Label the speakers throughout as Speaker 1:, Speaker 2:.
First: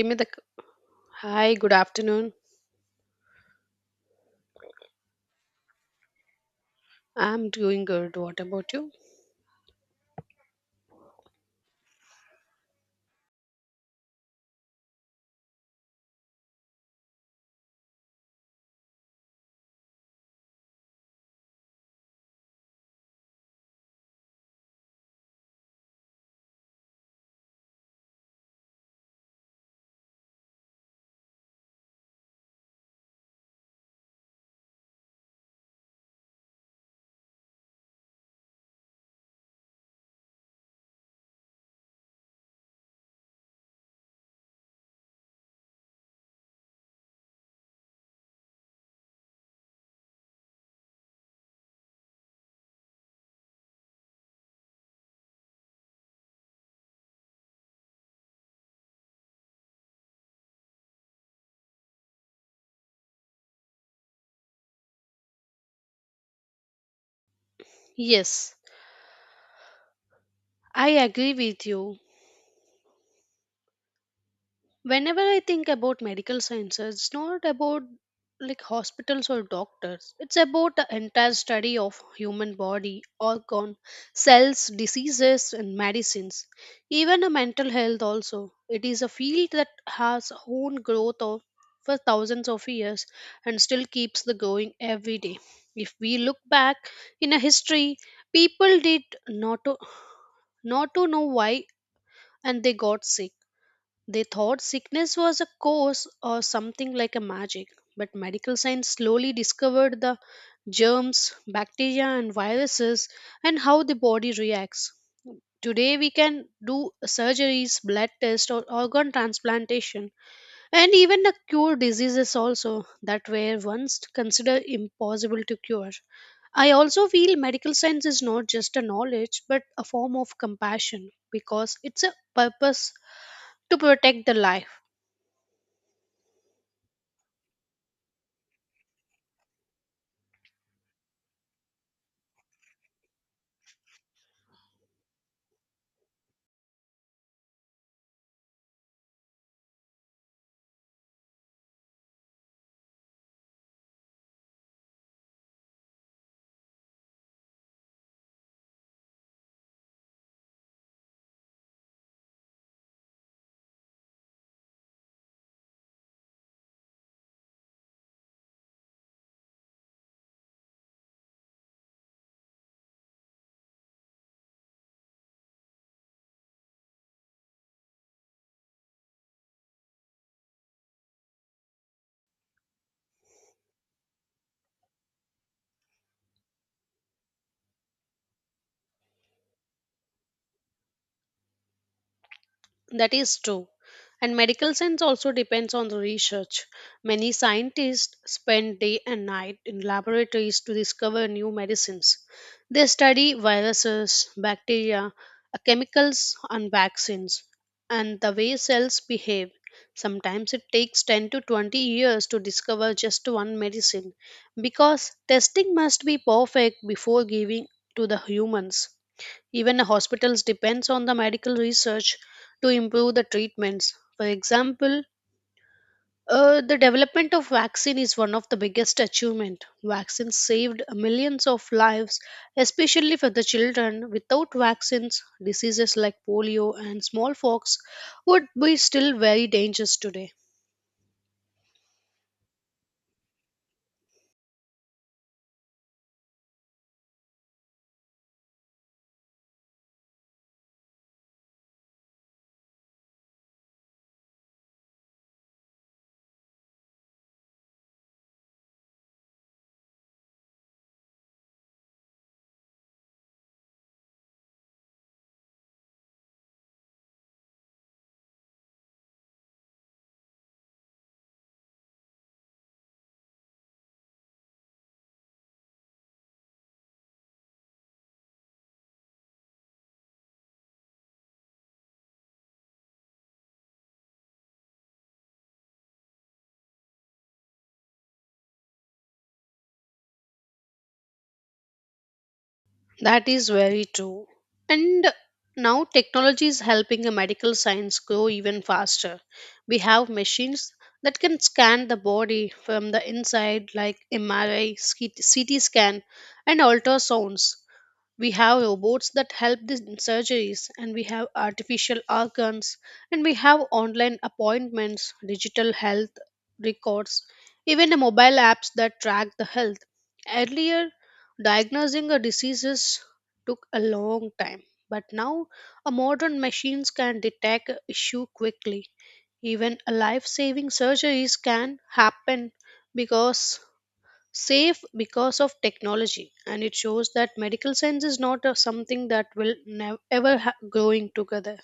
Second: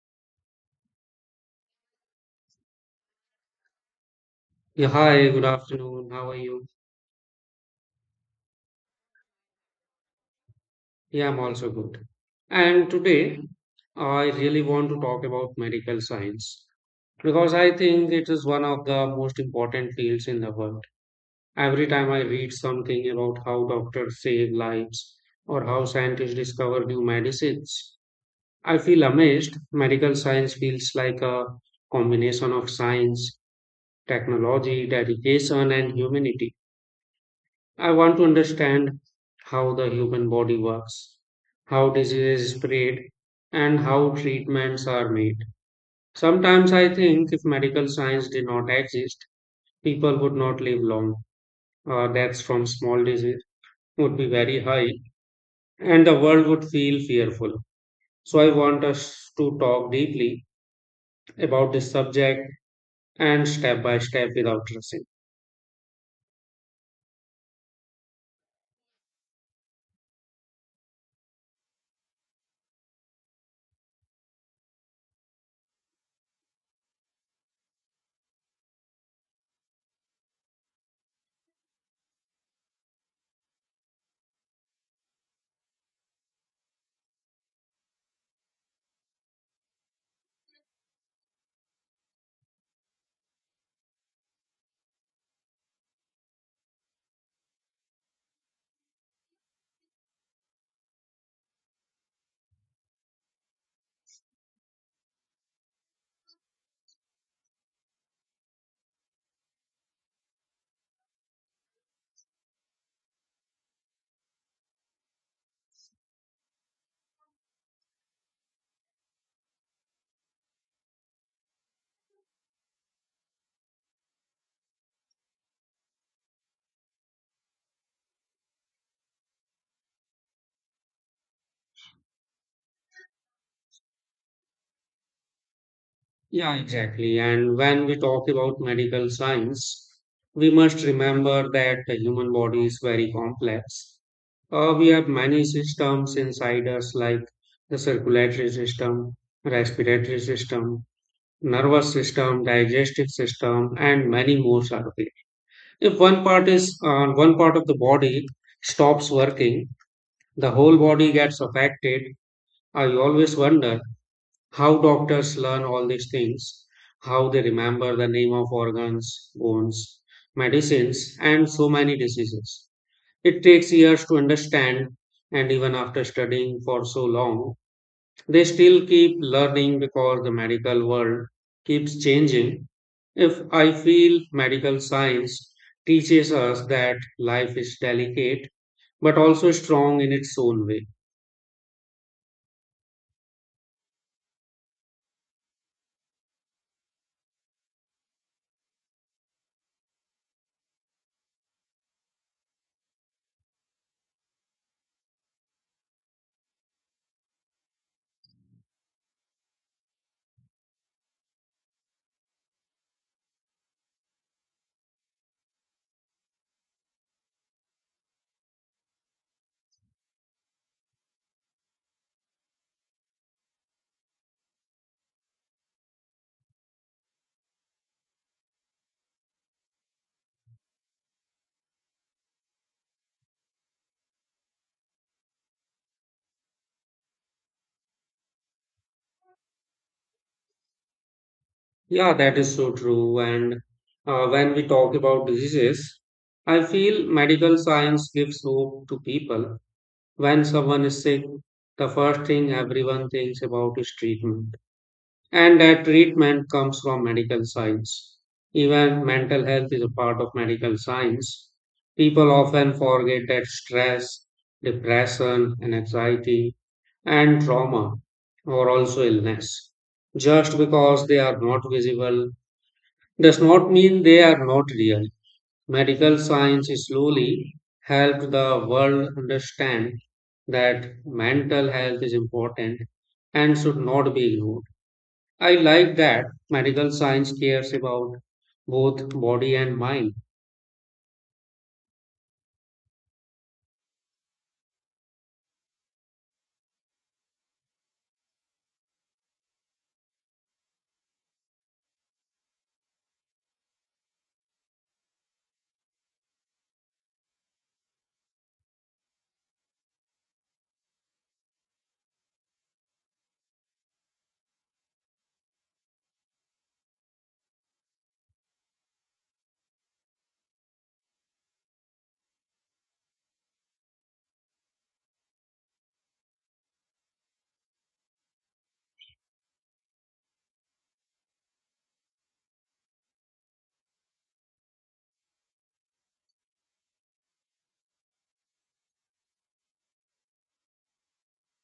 Speaker 1: Give me the c- Hi, good afternoon.
Speaker 2: Yeah, hi, good afternoon. How are you?
Speaker 1: I'm doing good. What about you?
Speaker 2: Yeah, I'm also good. And today, I really want to talk about medical science because I think it is one of the most important fields in the world. Every time I read something about how doctors save lives or how scientists discover new medicines, I feel amazed. Medical science feels like a combination of science, technology, dedication, and humanity. I want to understand how the human body works, how diseases spread, and how treatments are made. Sometimes I think if medical science did not exist, people would not live long. Deaths from small disease would be very high, and the world would feel fearful. So I want us to talk deeply about this subject and step by step without rushing.
Speaker 1: Yes, I agree with you. Whenever I think about medical sciences, it's not about like hospitals or doctors, it's about the entire study of human body, organ, cells, diseases, and medicines, even a mental health also. It is a field that has own growth of for thousands of years and still keeps the going every day. If we look back in a history, people did not to, not to know why and they got sick, they thought sickness was a cause or something like a magic, but medical science slowly discovered the germs, bacteria, and viruses and how the body reacts. Today, we can do surgeries, blood tests, or organ transplantation, and even a cure diseases also that were once considered impossible to cure. I also feel medical science is not just a knowledge but a form of compassion because it's a purpose to protect the life.
Speaker 2: Yeah, exactly. And when we talk about medical science, we must remember that the human body is very complex. We have many systems inside us, like the circulatory system, respiratory system, nervous system, digestive system, and many more subtly. If one part of the body stops working, the whole body gets affected. I always wonder how doctors learn all these things, how they remember the name of organs, bones, medicines, and so many diseases. It takes years to understand, and even after studying for so long, they still keep learning because the medical world keeps changing. If I feel medical science teaches us that life is delicate but also strong in its own way.
Speaker 1: That is true. And medical science also depends on the research. Many scientists spend day and night in laboratories to discover new medicines. They study viruses, bacteria, chemicals, and vaccines, and the way cells behave. Sometimes it takes 10 to 20 years to discover just one medicine because testing must be perfect before giving to the humans. Even hospitals depends on the medical research to improve the treatments. For example, the development of vaccine is one of the biggest achievement. Vaccines saved millions of lives, especially for the children. Without vaccines, diseases like polio and smallpox would be still very dangerous today.
Speaker 2: Yeah, that is so true. And when we talk about diseases, I feel medical science gives hope to people. When someone is sick, the first thing everyone thinks about is treatment. And that treatment comes from medical science. Even mental health is a part of medical science. People often forget that stress, depression, and anxiety and trauma are also illness. Just because they are not visible does not mean they are not real. Medical science slowly helped the world understand that mental health is important and should not be ignored. I like that medical science cares about both body and mind.
Speaker 1: That is very true. And now technology is helping the medical science grow even faster. We have machines that can scan the body from the inside, like MRI, CT scan, and ultrasounds. We have robots that help the surgeries, and we have artificial organs, and we have online appointments, digital health records, even the mobile apps that track the health. Earlier, diagnosing a diseases took a long time, but now a modern machines can detect a issue quickly. Even a life-saving surgeries can happen because safe because of technology, and it shows that medical science is not something that will never ever growing together.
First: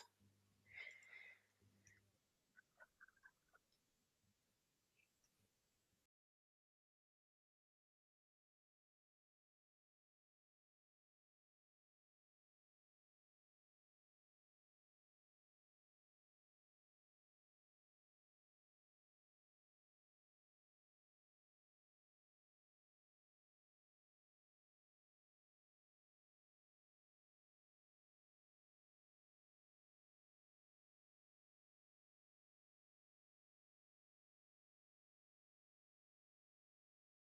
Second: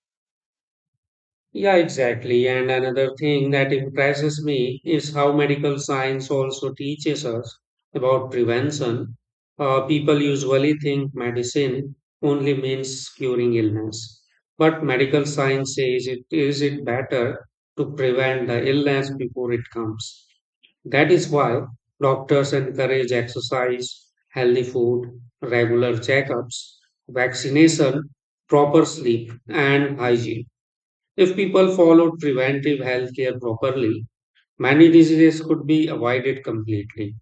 Speaker 2: Yeah, exactly. And another thing that impresses me is how medical science also teaches us about prevention. People usually think medicine only means curing illness, but medical science says it is it better to prevent the illness before it comes. That is why doctors encourage exercise, healthy food, regular checkups, vaccination, proper sleep, and hygiene. If people followed preventive healthcare properly, many diseases could be avoided completely.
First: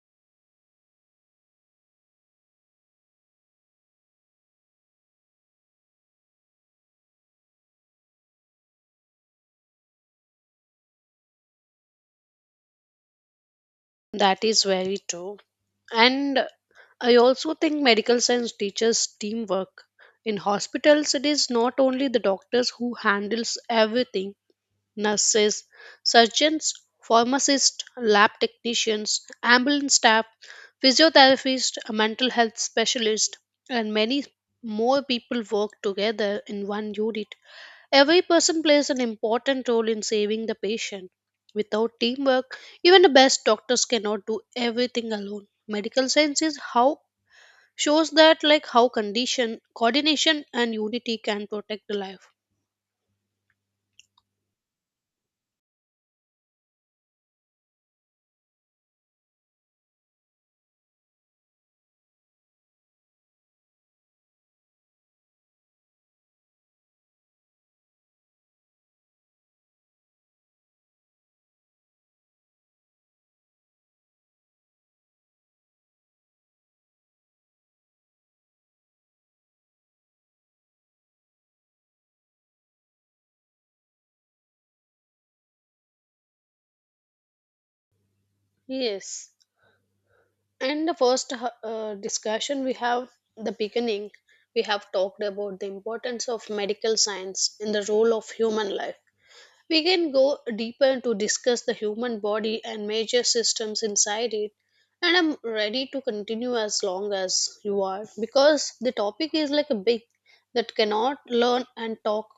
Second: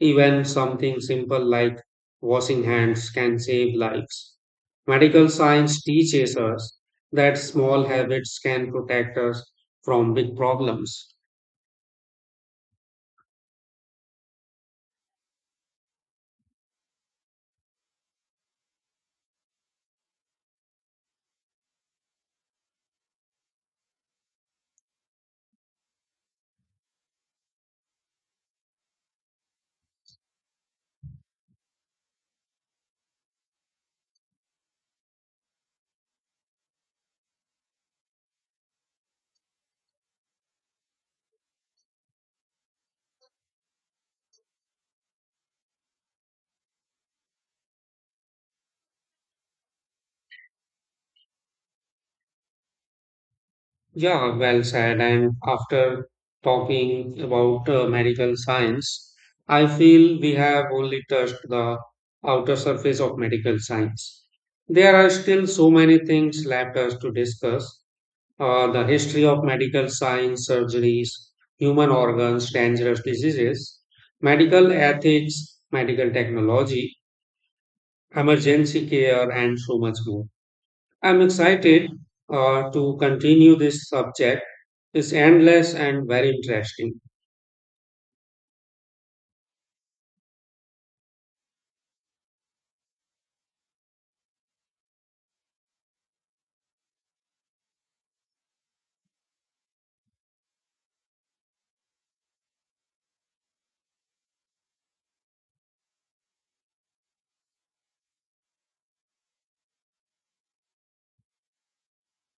Speaker 2: Even something simple like washing hands can save lives. Medical science teaches us that small habits can protect us from big problems.
Speaker 1: That is very true, and I also think medical science teaches teamwork. In hospitals, it is not only the doctors who handles everything, nurses, surgeons, pharmacists, lab technicians, ambulance staff, physiotherapists, mental health specialists, and many more people work together in one unit. Every person plays an important role in saving the patient. Without teamwork, even the best doctors cannot do everything alone. Medical science is how shows that like how condition coordination and unity can protect the life.
Speaker 2: Yeah, well said. And after talking about medical science, I feel we have only touched the outer surface of medical science. There are still so many things left us to discuss the history of medical science, surgeries, human organs, dangerous diseases, medical ethics, medical technology, emergency care, and so much more. I'm excited to continue this subject is endless and very interesting.
Speaker 1: Yes. And the first discussion we have, the beginning, we have talked about the importance of medical science in the role of human life. We can go deeper to discuss the human body and major systems inside it. And I'm ready to continue as long as you are because the topic is like a big that cannot learn and talk,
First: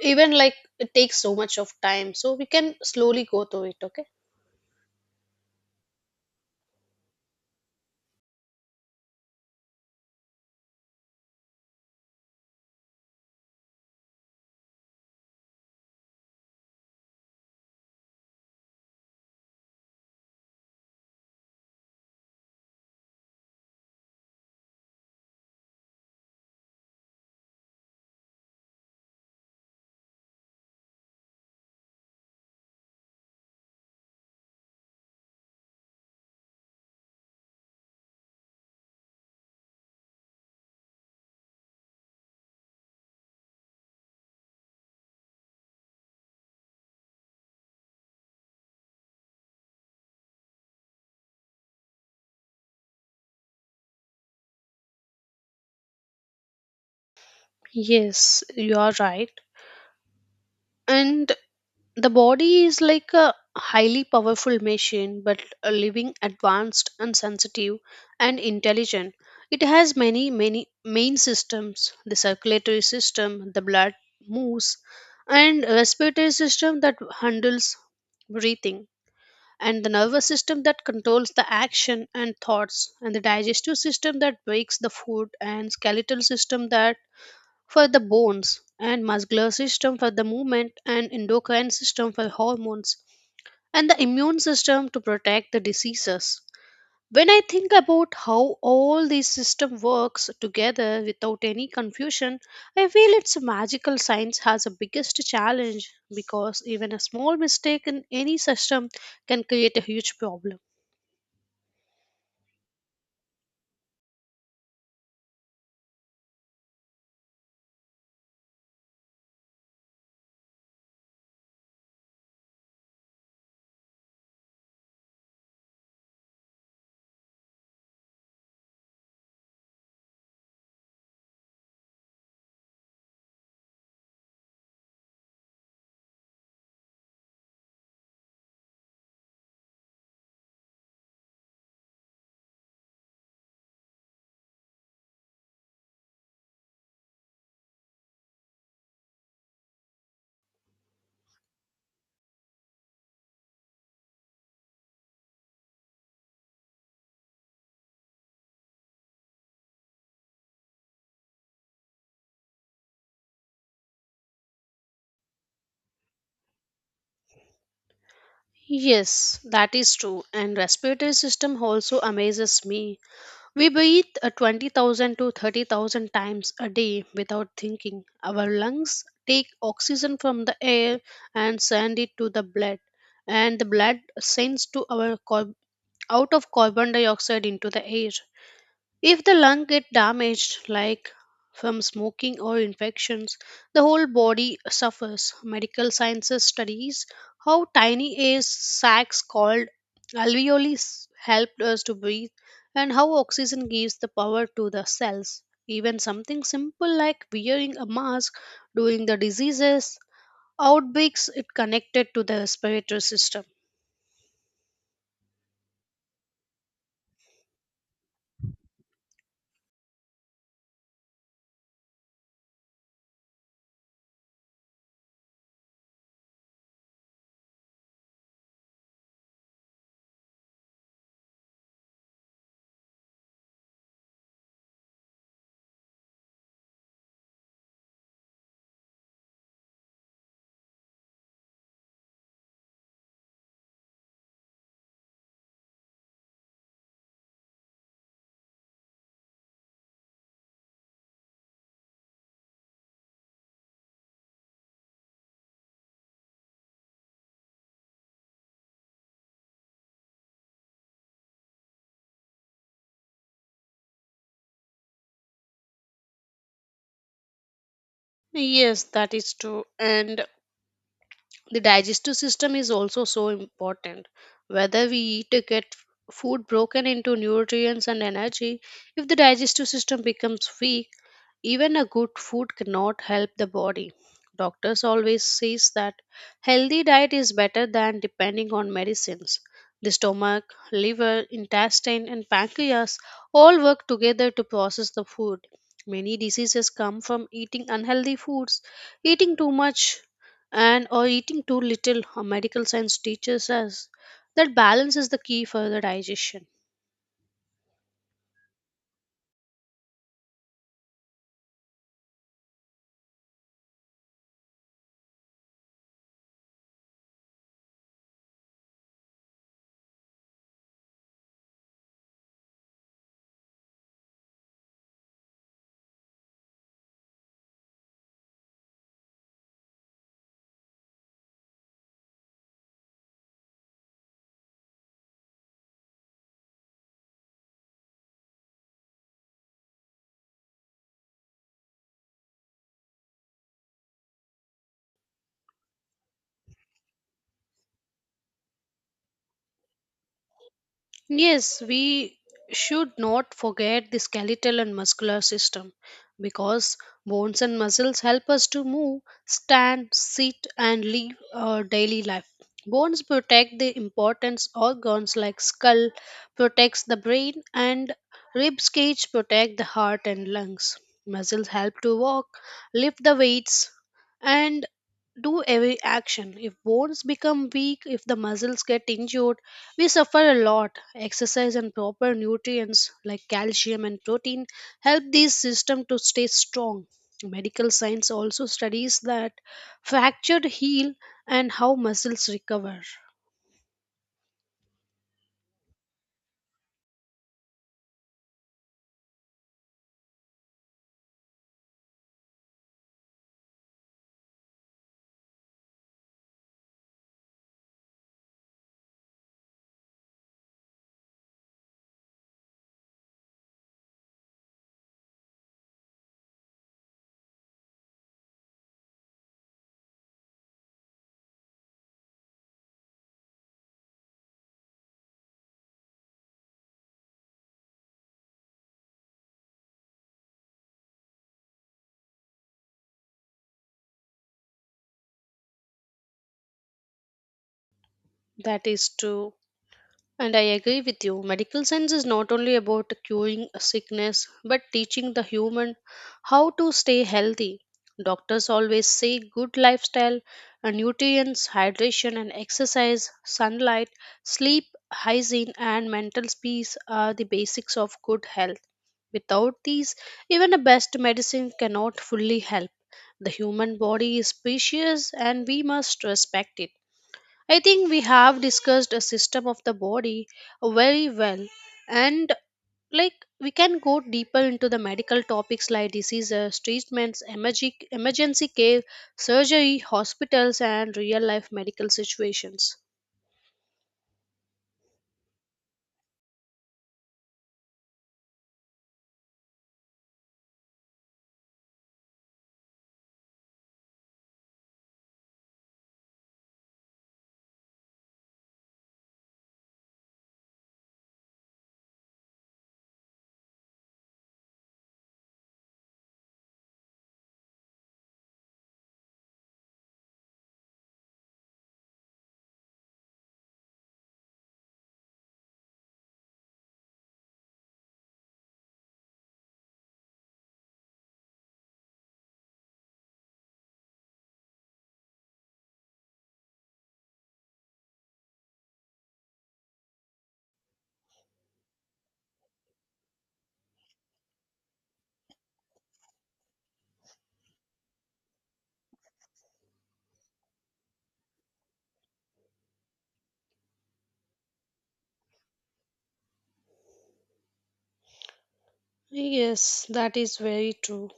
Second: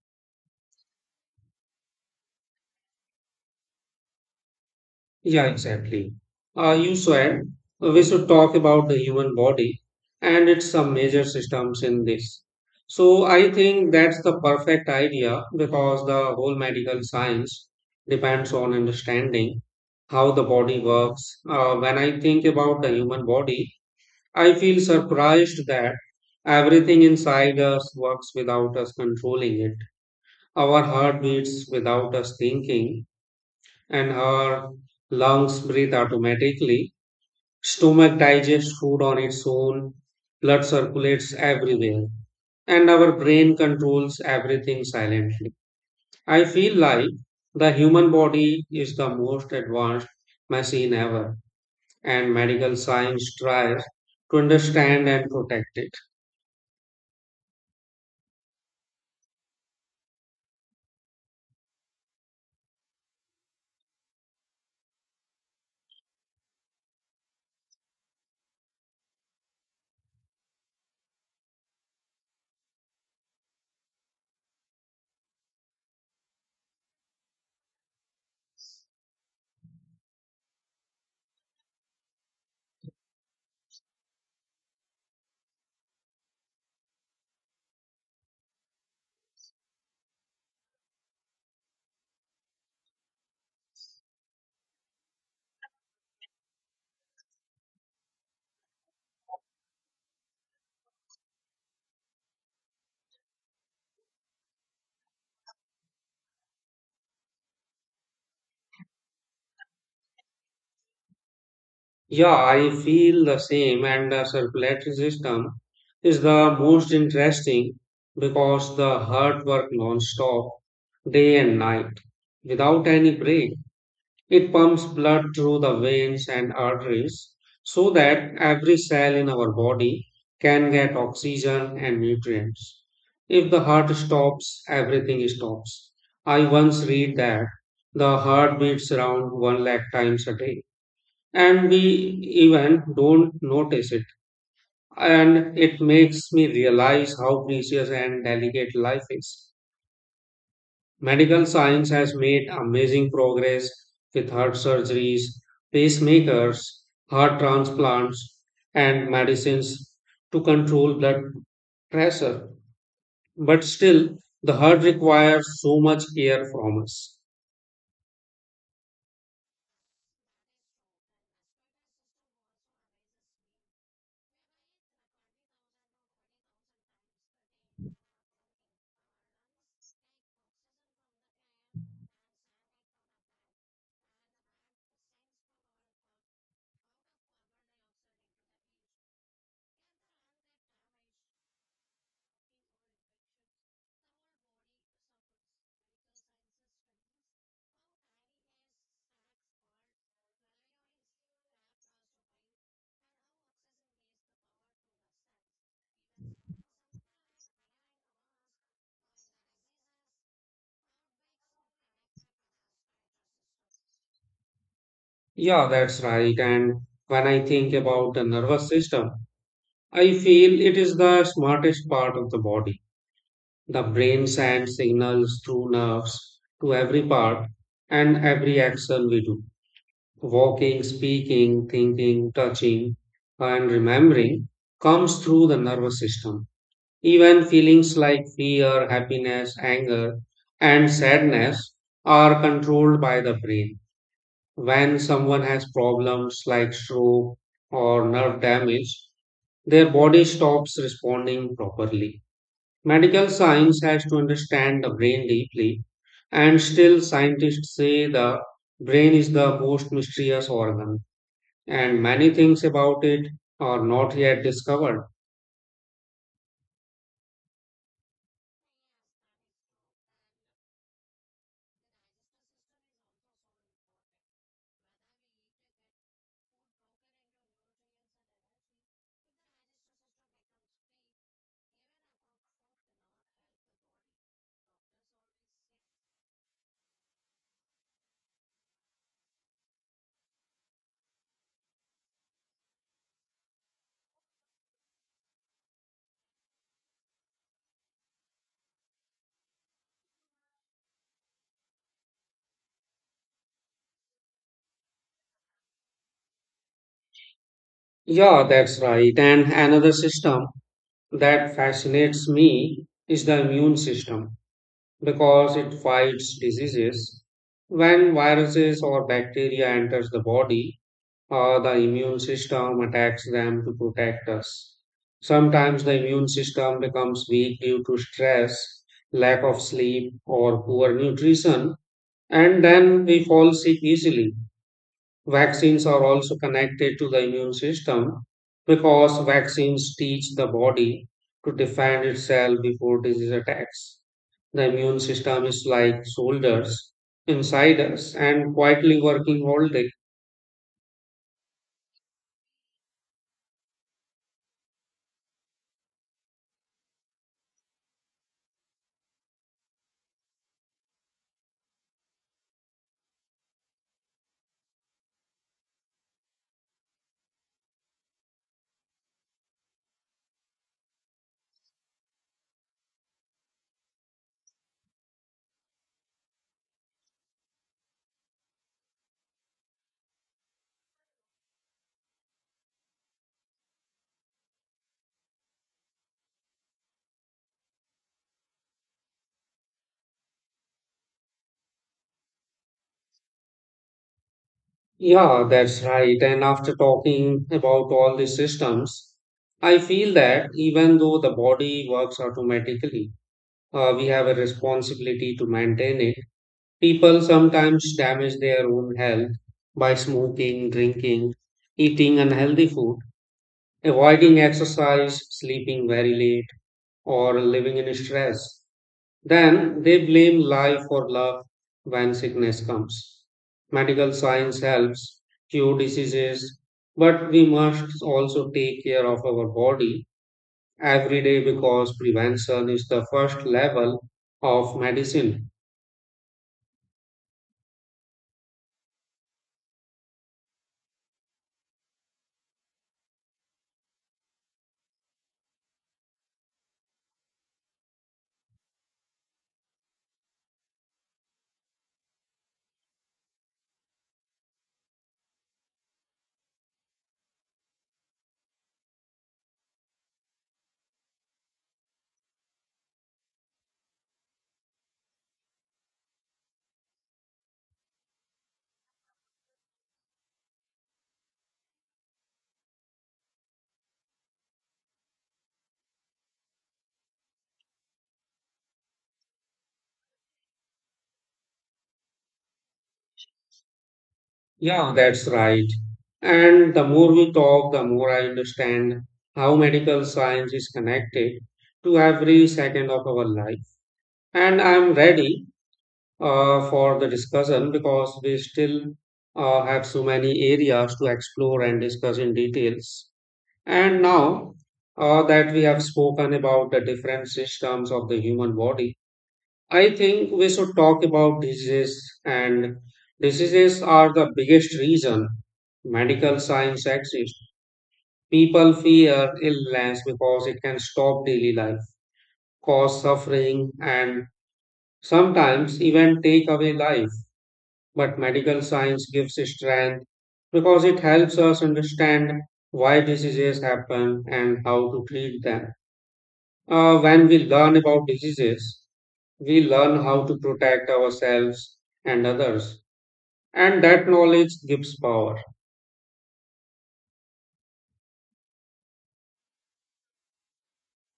Speaker 1: even like it takes so much of time. So we can slowly go through it, okay?
Speaker 2: Yeah, exactly. You said we should talk about the human body and its some major systems in this. So I think that's the perfect idea because the whole medical science depends on understanding how the body works. When I think about the human body, I feel surprised that everything inside us works without us controlling it. Our heart beats without us thinking and her lungs breathe automatically. Stomach digests food on its own, blood circulates everywhere, and our brain controls everything silently. I feel like the human body is the most advanced machine ever, and medical science tries to understand and protect it.
Speaker 1: Yes, you are right. And the body is like a highly powerful machine but a living, advanced, and sensitive and intelligent. It has many main systems, the circulatory system the blood moves, and respiratory system that handles breathing, and the nervous system that controls the action and thoughts, and the digestive system that breaks the food, and skeletal system that for the bones, and muscular system for the movement, and endocrine system for hormones, and the immune system to protect the diseases. When I think about how all these system works together without any confusion, I feel it's a magical science has a biggest challenge because even a small mistake in any system can create a huge problem.
Speaker 2: Yeah, I feel the same, and the circulatory system is the most interesting because the heart works non-stop, day and night, without any break. It pumps blood through the veins and arteries so that every cell in our body can get oxygen and nutrients. If the heart stops, everything stops. I once read that the heart beats around one lakh times a day and we even don't notice it. And it makes me realize how precious and delicate life is. Medical science has made amazing progress with heart surgeries, pacemakers, heart transplants, and medicines to control blood pressure. But still, the heart requires so much care from us.
Speaker 1: Yes, that is true. And respiratory system also amazes me. We breathe 20,000 to 30,000 times a day without thinking. Our lungs take oxygen from the air and send it to the blood, and the blood sends to our out of carbon dioxide into the air. If the lung get damaged, like from smoking or infections, the whole body suffers. Medical sciences studies how tiny air sacs called alveoli help us to breathe and how oxygen gives the power to the cells. Even something simple like wearing a mask during the diseases outbreaks it connected to the respiratory system.
Speaker 2: Yeah, that's right. And when I think about the nervous system, I feel it is the smartest part of the body. The brain sends signals through nerves to every part and every action we do. Walking, speaking, thinking, touching, and remembering comes through the nervous system. Even feelings like fear, happiness, anger, and sadness are controlled by the brain. When someone has problems like stroke or nerve damage, their body stops responding properly. Medical science has to understand the brain deeply, and still, scientists say the brain is the most mysterious organ, and many things about it are not yet discovered.
Speaker 1: Yes, that is true. And the digestive system is also so important. Whether we eat to get food broken into nutrients and energy, if the digestive system becomes weak, even a good food cannot help the body. Doctors always says that healthy diet is better than depending on medicines. The stomach, liver, intestine, and pancreas all work together to process the food. Many diseases come from eating unhealthy foods, eating too much and or eating too little. Our medical science teaches us that balance is the key for the digestion.
Speaker 2: Yeah, that's right. And another system that fascinates me is the immune system because it fights diseases. When viruses or bacteria enters the body, the immune system attacks them to protect us. Sometimes the immune system becomes weak due to stress, lack of sleep, or poor nutrition, and then we fall sick easily. Vaccines are also connected to the immune system because vaccines teach the body to defend itself before disease attacks. The immune system is like soldiers inside us and quietly working all day.
Speaker 1: Yes, we should not forget the skeletal and muscular system because bones and muscles help us to move, stand, sit, and live our daily life. Bones protect the important organs, like skull protects the brain and ribs cage protect the heart and lungs. Muscles help to walk, lift the weights, and do every action. If bones become weak, if the muscles get injured, we suffer a lot. Exercise and proper nutrients like calcium and protein help these systems to stay strong. Medical science also studies that fractured heal and how muscles recover.
Speaker 2: Yeah, that's right. And after talking about all the systems, I feel that even though the body works automatically, we have a responsibility to maintain it. People sometimes damage their own health by smoking, drinking, eating unhealthy food, avoiding exercise, sleeping very late, or living in stress. Then they blame life or love when sickness comes. Medical science helps cure diseases, but we must also take care of our body every day because prevention is the first level of medicine.
Speaker 1: That is true. And I agree with you. Medical science is not only about curing a sickness, but teaching the human how to stay healthy. Doctors always say good lifestyle, nutrients, hydration, and exercise, sunlight, sleep, hygiene, and mental peace are the basics of good health. Without these, even the best medicine cannot fully help. The human body is precious, and we must respect it. I think we have discussed a system of the body very well, and like we can go deeper into the medical topics like diseases, treatments, emergency care, surgery, hospitals, and real life medical situations.
Speaker 2: Yeah, that's right. And the more we talk, the more I understand how medical science is connected to every second of our life. And I'm ready for the discussion because we still have so many areas to explore and discuss in details. And now that we have spoken about the different systems of the human body, I think we should talk about diseases. And diseases are the biggest reason medical science exists. People fear illness because it can stop daily life, cause suffering, and sometimes even take away life. But medical science gives strength because it helps us understand why diseases happen and how to treat them. When we learn about diseases, we learn how to protect ourselves and others, and that knowledge gives power.
Speaker 1: Yes, that is very true.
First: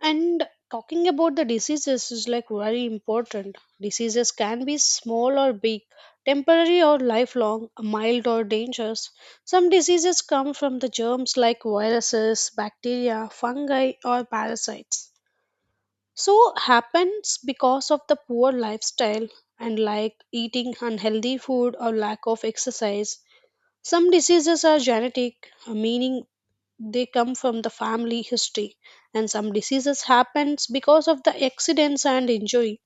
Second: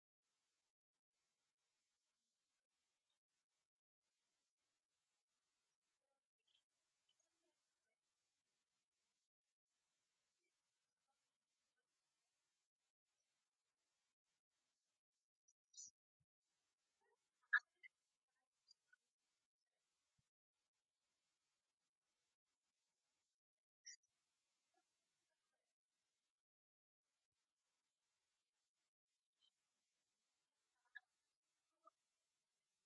Speaker 1: And talking about the diseases is like very important. Diseases can be small or big, temporary or lifelong, mild or dangerous. Some diseases come from the germs like viruses, bacteria, fungi, or parasites. So happens because of the poor lifestyle and like eating unhealthy food or lack of exercise. Some diseases are genetic, meaning they come from the family history, and some diseases happens because of the accidents and injury.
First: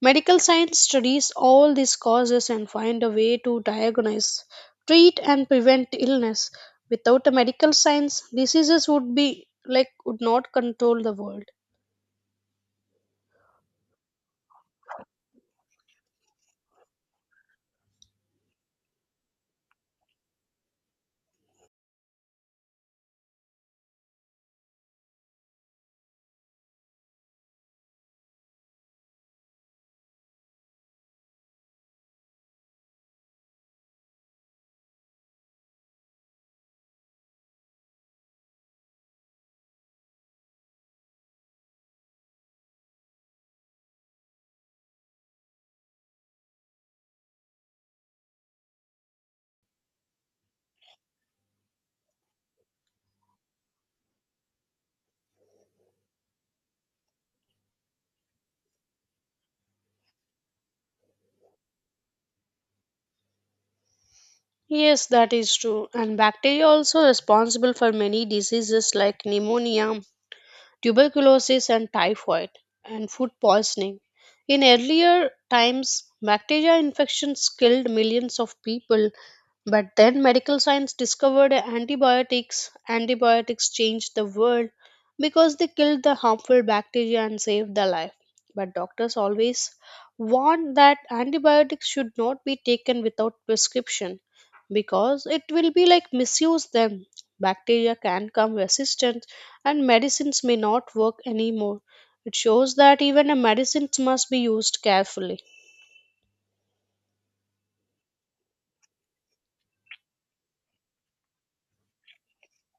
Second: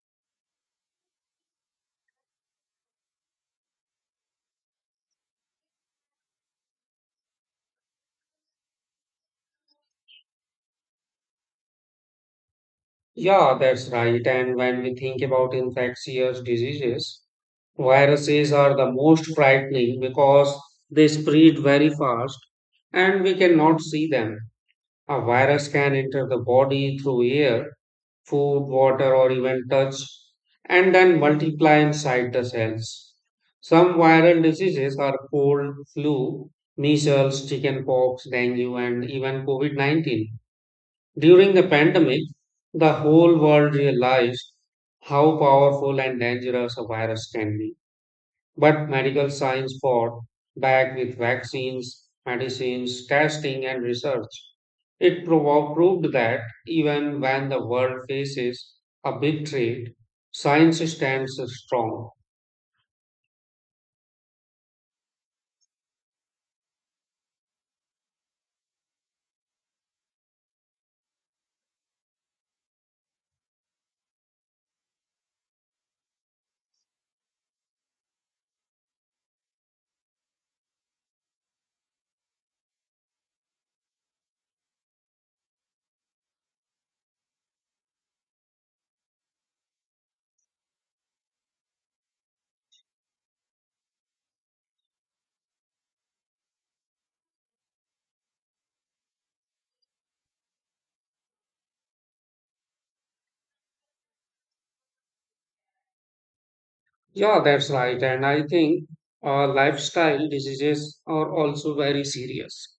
Speaker 1: Medical science studies all these causes and find a way to diagnose, treat, and prevent illness. Without a medical science, diseases would be like would not control the world.
Speaker 2: Yeah, that's right. And when we think about infectious diseases, viruses are the most frightening because they spread very fast and we cannot see them. A virus can enter the body through air, food, water, or even touch, and then multiply inside the cells. Some viral diseases are cold, flu, measles, chickenpox, dengue, and even COVID-19. During the pandemic, the whole world realized how powerful and dangerous a virus can be. But medical science fought back with vaccines, medicines, testing, and research. It proved that even when the world faces a big threat, science stands strong.
Speaker 1: Yes, that is true. And bacteria also responsible for many diseases like pneumonia, tuberculosis, and typhoid, and food poisoning. In earlier times, bacteria infections killed millions of people, but then medical science discovered antibiotics. Antibiotics changed the world because they killed the harmful bacteria and saved the life. But doctors always warned that antibiotics should not be taken without prescription because it will be like misuse them. Bacteria can come resistant and medicines may not work anymore. It shows that even a medicines must be used carefully.
Speaker 2: Yeah, that's right. And I think lifestyle diseases are also very serious.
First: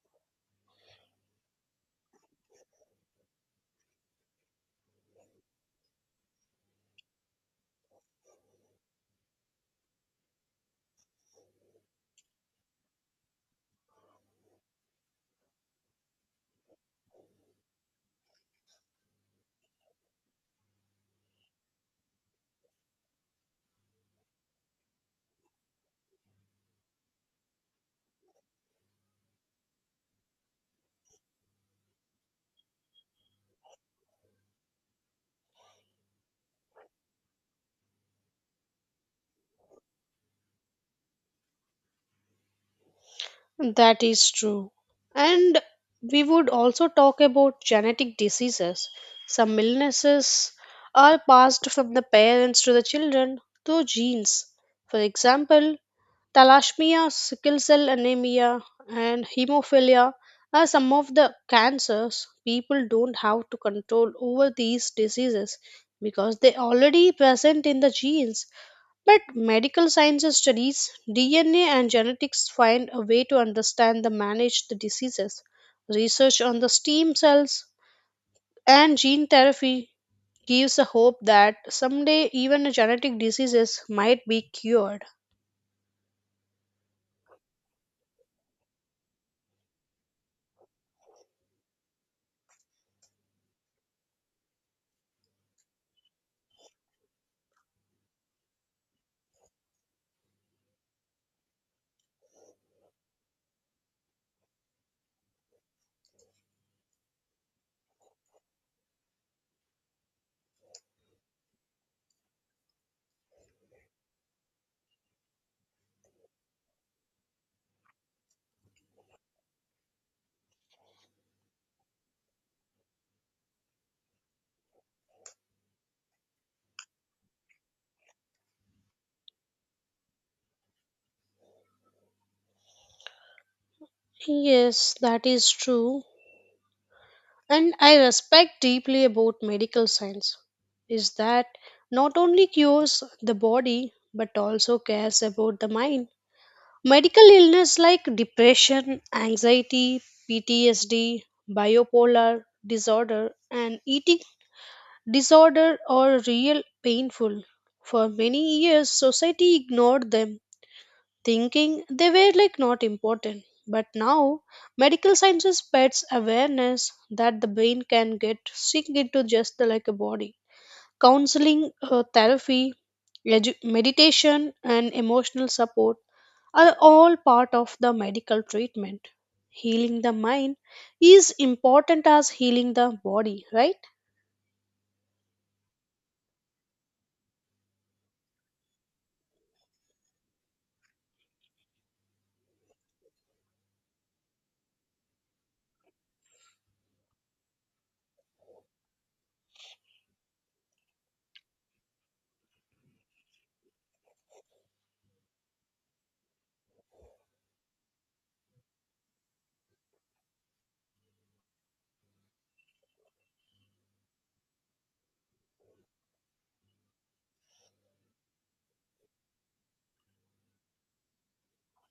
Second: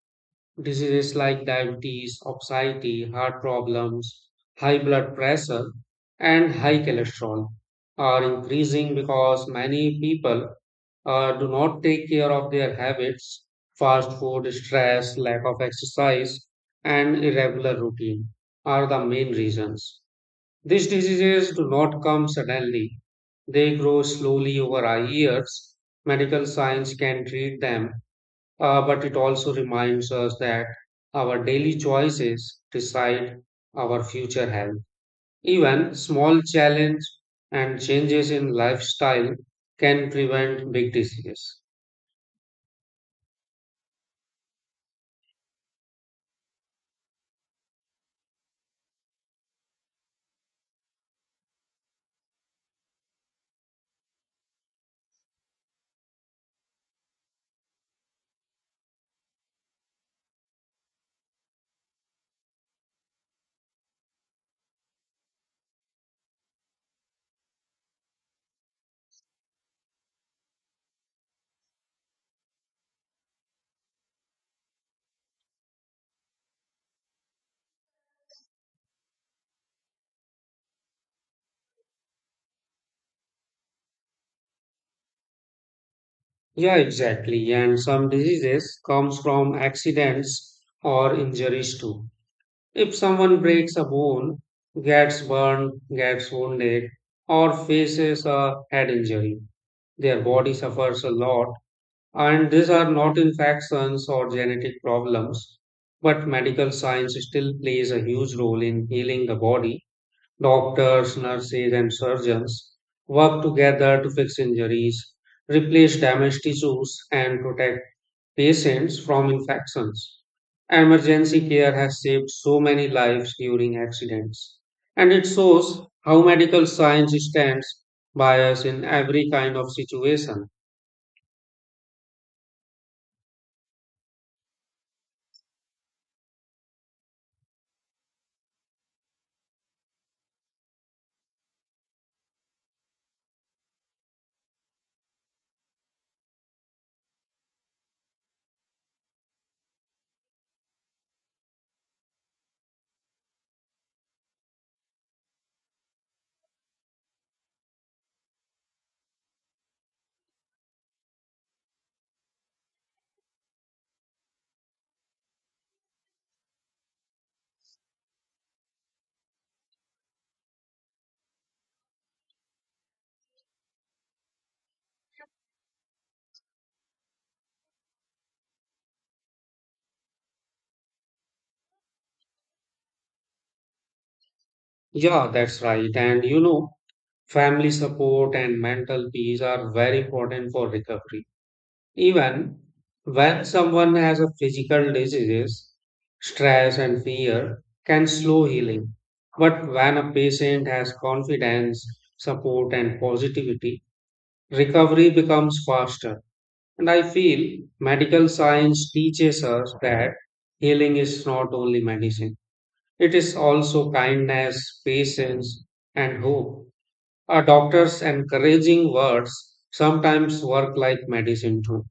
Speaker 2: Diseases like diabetes, obesity, heart problems, high blood pressure, and high cholesterol are increasing because many people do not take care of their habits, fast food, stress, lack of exercise, and irregular routine are the main reasons. These diseases do not come suddenly, they grow slowly over our years. Medical science can treat them, but it also reminds us that our daily choices decide our future health. Even small challenge and changes in lifestyle can prevent big diseases.
Speaker 1: That is true. And we would also talk about genetic diseases. Some illnesses are passed from the parents to the children through genes. For example, Thalassemia, sickle cell anemia, and hemophilia are some of the cancers people don't have to control over these diseases because they already present in the genes. But medical sciences studies DNA and genetics find a way to understand the manage the diseases. Research on the stem cells and gene therapy gives a hope that someday even genetic diseases might be cured.
Speaker 2: Yeah, exactly. And some diseases comes from accidents or injuries too. If someone breaks a bone, gets burned, gets wounded, or faces a head injury, their body suffers a lot. And these are not infections or genetic problems, but medical science still plays a huge role in healing the body. Doctors, nurses, and surgeons work together to fix injuries, replace damaged tissues, and protect patients from infections. Emergency care has saved so many lives during accidents, and it shows how medical science stands by us in every kind of situation.
Speaker 1: Yes, that is true. And I respect deeply about medical science is that not only cures the body but also cares about the mind. Medical illness like depression, anxiety, PTSD, bipolar disorder, and eating disorder are real painful. For many years, society ignored them thinking they were like not important. But now, medical sciences spreads awareness that the brain can get sink into just the, like a body. Counseling, therapy, meditation, and emotional support are all part of the medical treatment. Healing the mind is important as healing the body, right?
Speaker 2: Yeah, that's right. And you know, family support and mental peace are very important for recovery. Even when someone has a physical disease, stress and fear can slow healing. But when a patient has confidence, support, and positivity, recovery becomes faster. And I feel medical science teaches us that healing is not only medicine, it is also kindness, patience, and hope. A doctor's encouraging words sometimes work like medicine too.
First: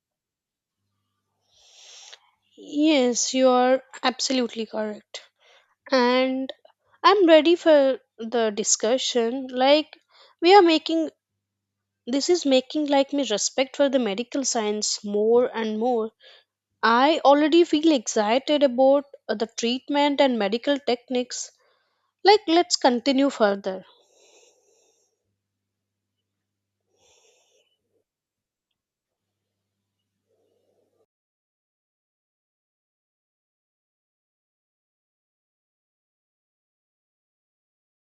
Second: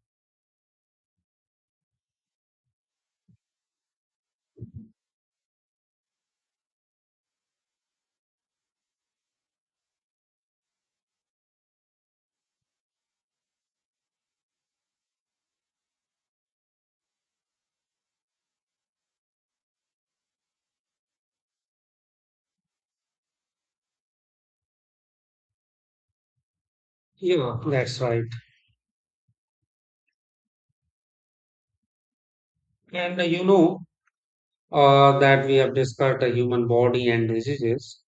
Speaker 1: Yes, you are absolutely correct. And I'm ready for the discussion. Like we are making this is making like me respect for the medical science more and more. I already feel excited about the treatment and medical techniques. Like let's continue further.
Speaker 2: Yeah, that's right. And that we have discussed the human body and diseases.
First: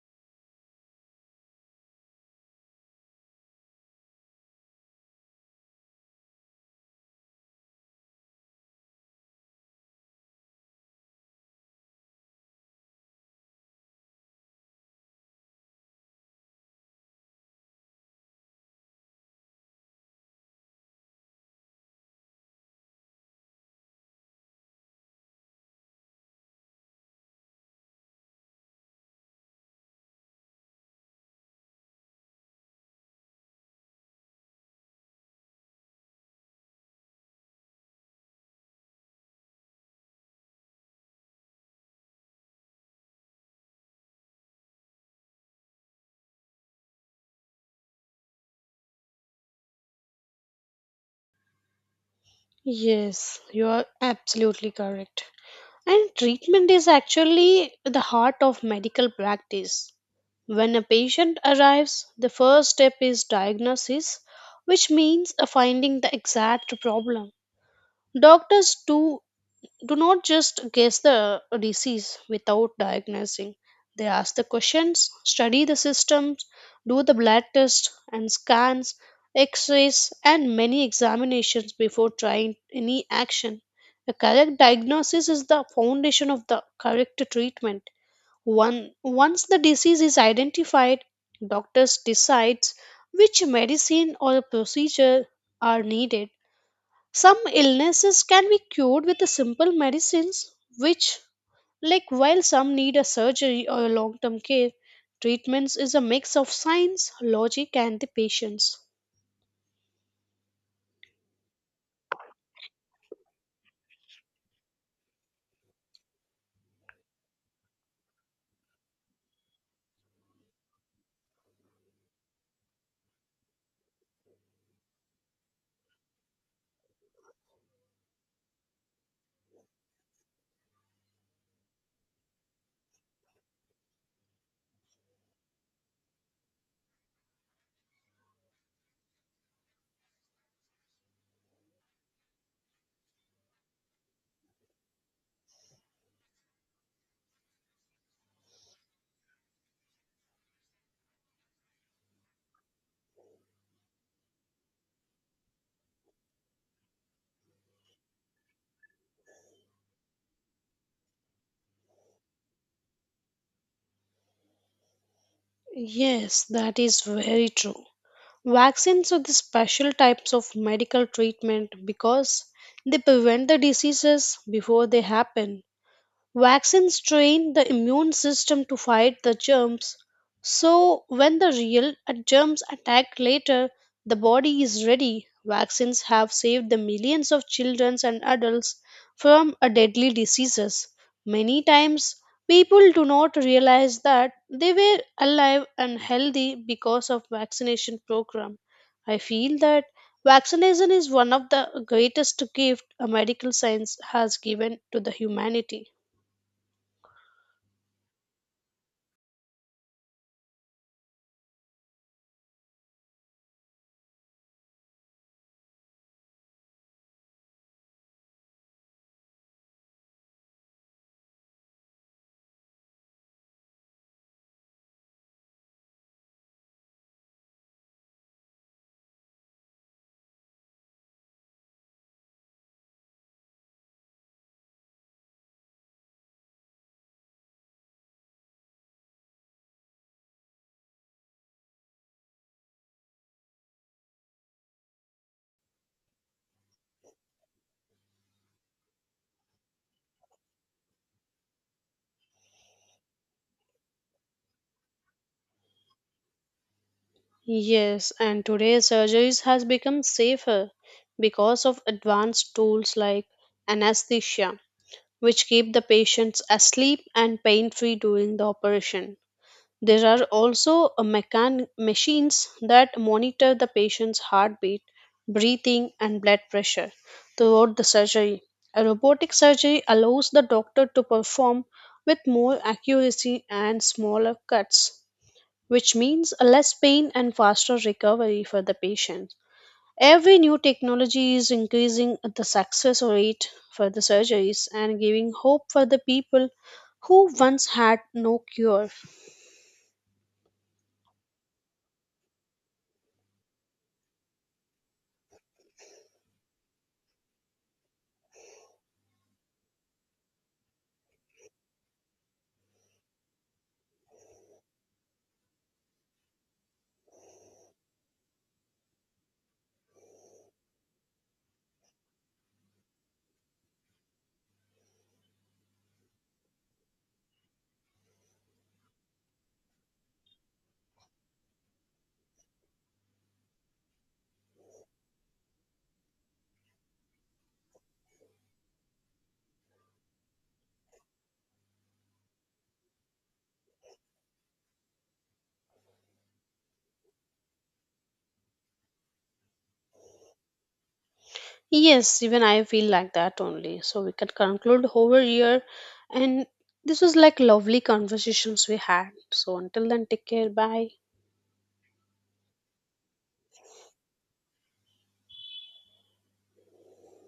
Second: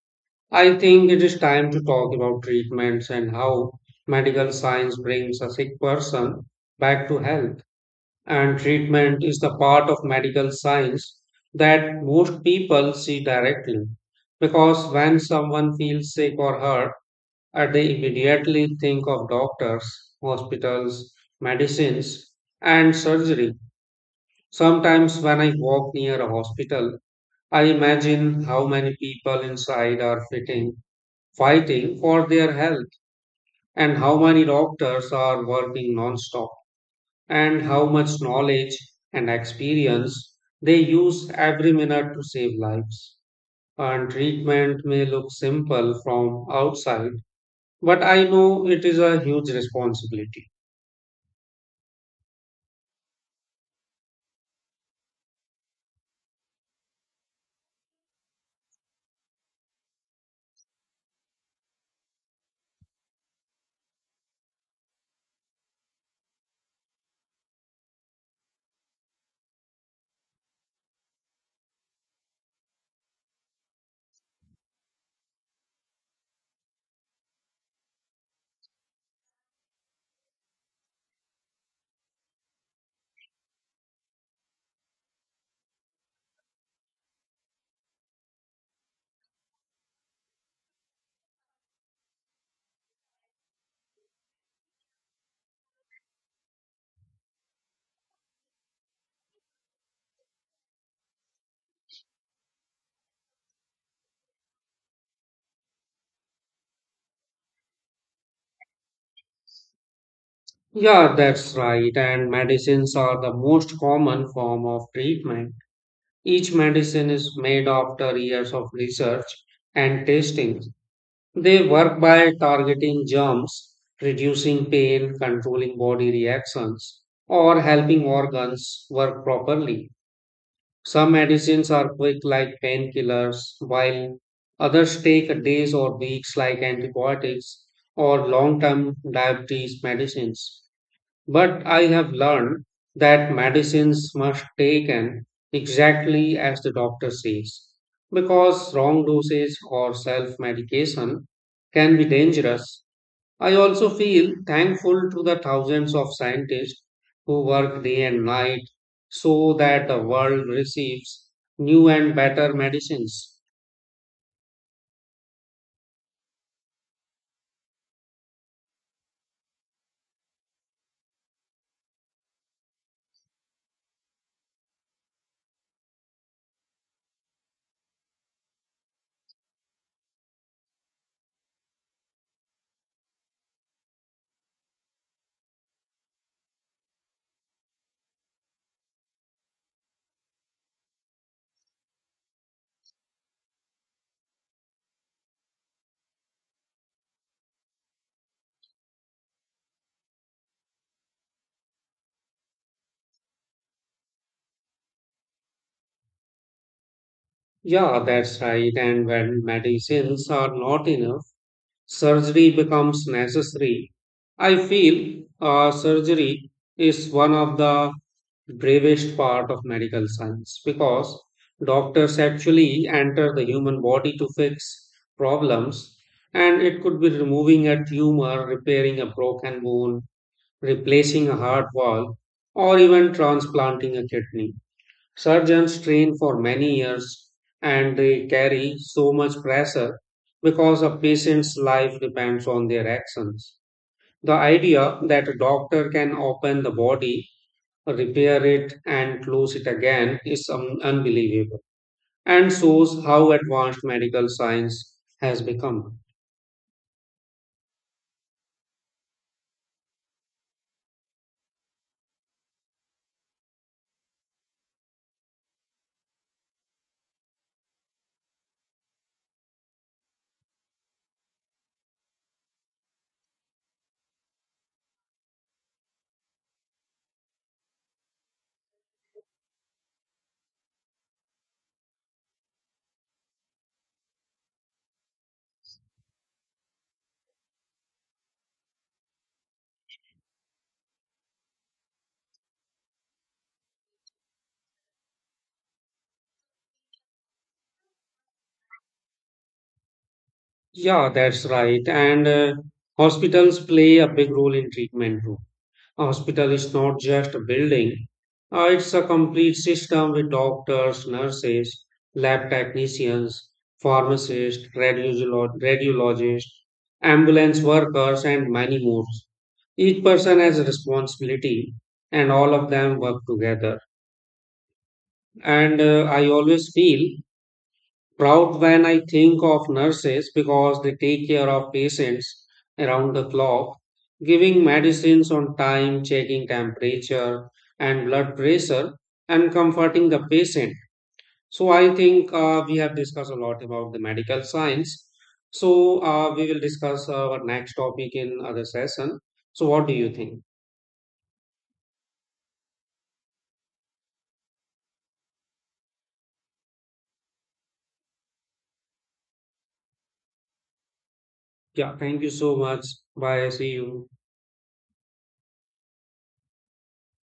Speaker 2: I think it is time to talk about treatments and how medical science brings a sick person back to health. And treatment is the part of medical science that most people see directly. Because when someone feels sick or hurt, they immediately think of doctors, hospitals, medicines, and surgery. Sometimes when I walk near a hospital, I imagine how many people inside fighting for their health, and how many doctors are working non-stop, and how much knowledge and experience they use every minute to save lives. And treatment may look simple from outside, but I know it is a huge responsibility.
Speaker 1: Yes, you are absolutely correct. And treatment is actually the heart of medical practice. When a patient arrives, the first step is diagnosis, which means finding the exact problem. Doctors do not just guess the disease without diagnosing. They ask the questions, study the systems, do the blood tests and scans, x rays, and many examinations before trying any action. A correct diagnosis is the foundation of the correct treatment. Once the disease is identified, doctors decides which medicine or procedure are needed. Some illnesses can be cured with the simple medicines, which, like while some need a surgery or a long-term care, treatments is a mix of science, logic, and the patience.
Speaker 2: Yeah, that's right. And medicines are the most common form of treatment. Each medicine is made after years of research and testing. They work by targeting germs, reducing pain, controlling body reactions, or helping organs work properly. Some medicines are quick, like painkillers, while others take days or weeks, like antibiotics or long term diabetes medicines. But I have learned that medicines must taken exactly as the doctor says, because wrong dosage or self medication can be dangerous. I also feel thankful to the thousands of scientists who work day and night so that the world receives new and better medicines.
Speaker 1: Yes, that is very true. Vaccines are the special types of medical treatment because they prevent the diseases before they happen. Vaccines train the immune system to fight the germs. So, when the real germs attack later, the body is ready. Vaccines have saved the millions of children and adults from a deadly diseases. Many times, people do not realize that they were alive and healthy because of vaccination program. I feel that vaccination is one of the greatest gift a medical science has given to the humanity.
Speaker 2: Yeah, that's right. And when medicines are not enough, surgery becomes necessary. I feel surgery is one of the bravest part of medical science because doctors actually enter the human body to fix problems and it could be removing a tumor, repairing a broken bone, replacing a heart valve or even transplanting a kidney. Surgeons train for many years and they carry so much pressure because a patient's life depends on their actions. The idea that a doctor can open the body, repair it, and close it again is unbelievable and shows how advanced medical science has become.
Speaker 1: Yes, and today surgeries has become safer because of advanced tools like anesthesia, which keep the patients asleep and pain-free during the operation. There are also machines that monitor the patient's heartbeat, breathing, and blood pressure throughout the surgery. A robotic surgery allows the doctor to perform with more accuracy and smaller cuts, which means a less pain and faster recovery for the patient. Every new technology is increasing the success rate for the surgeries and giving hope for the people who once had no cure.
Speaker 2: Yeah, that's right. And hospitals play a big role in treatment too. A hospital is not just a building, it's a complete system with doctors, nurses, lab technicians, pharmacists, radiologists, ambulance workers, and many more. Each person has a responsibility, and all of them work together. And I always feel proud when I think of nurses because they take care of patients around the clock, giving medicines on time, checking temperature and blood pressure, and comforting the patient. So, I think we have discussed a lot about the medical science. So, we will discuss our next topic in other session. So, what do you think?
Speaker 1: Yes, even I feel like that only. So we can conclude over here, and this was like lovely conversations we had. So until then, take care, bye.
Speaker 2: Yeah, thank you so much. Bye. See you.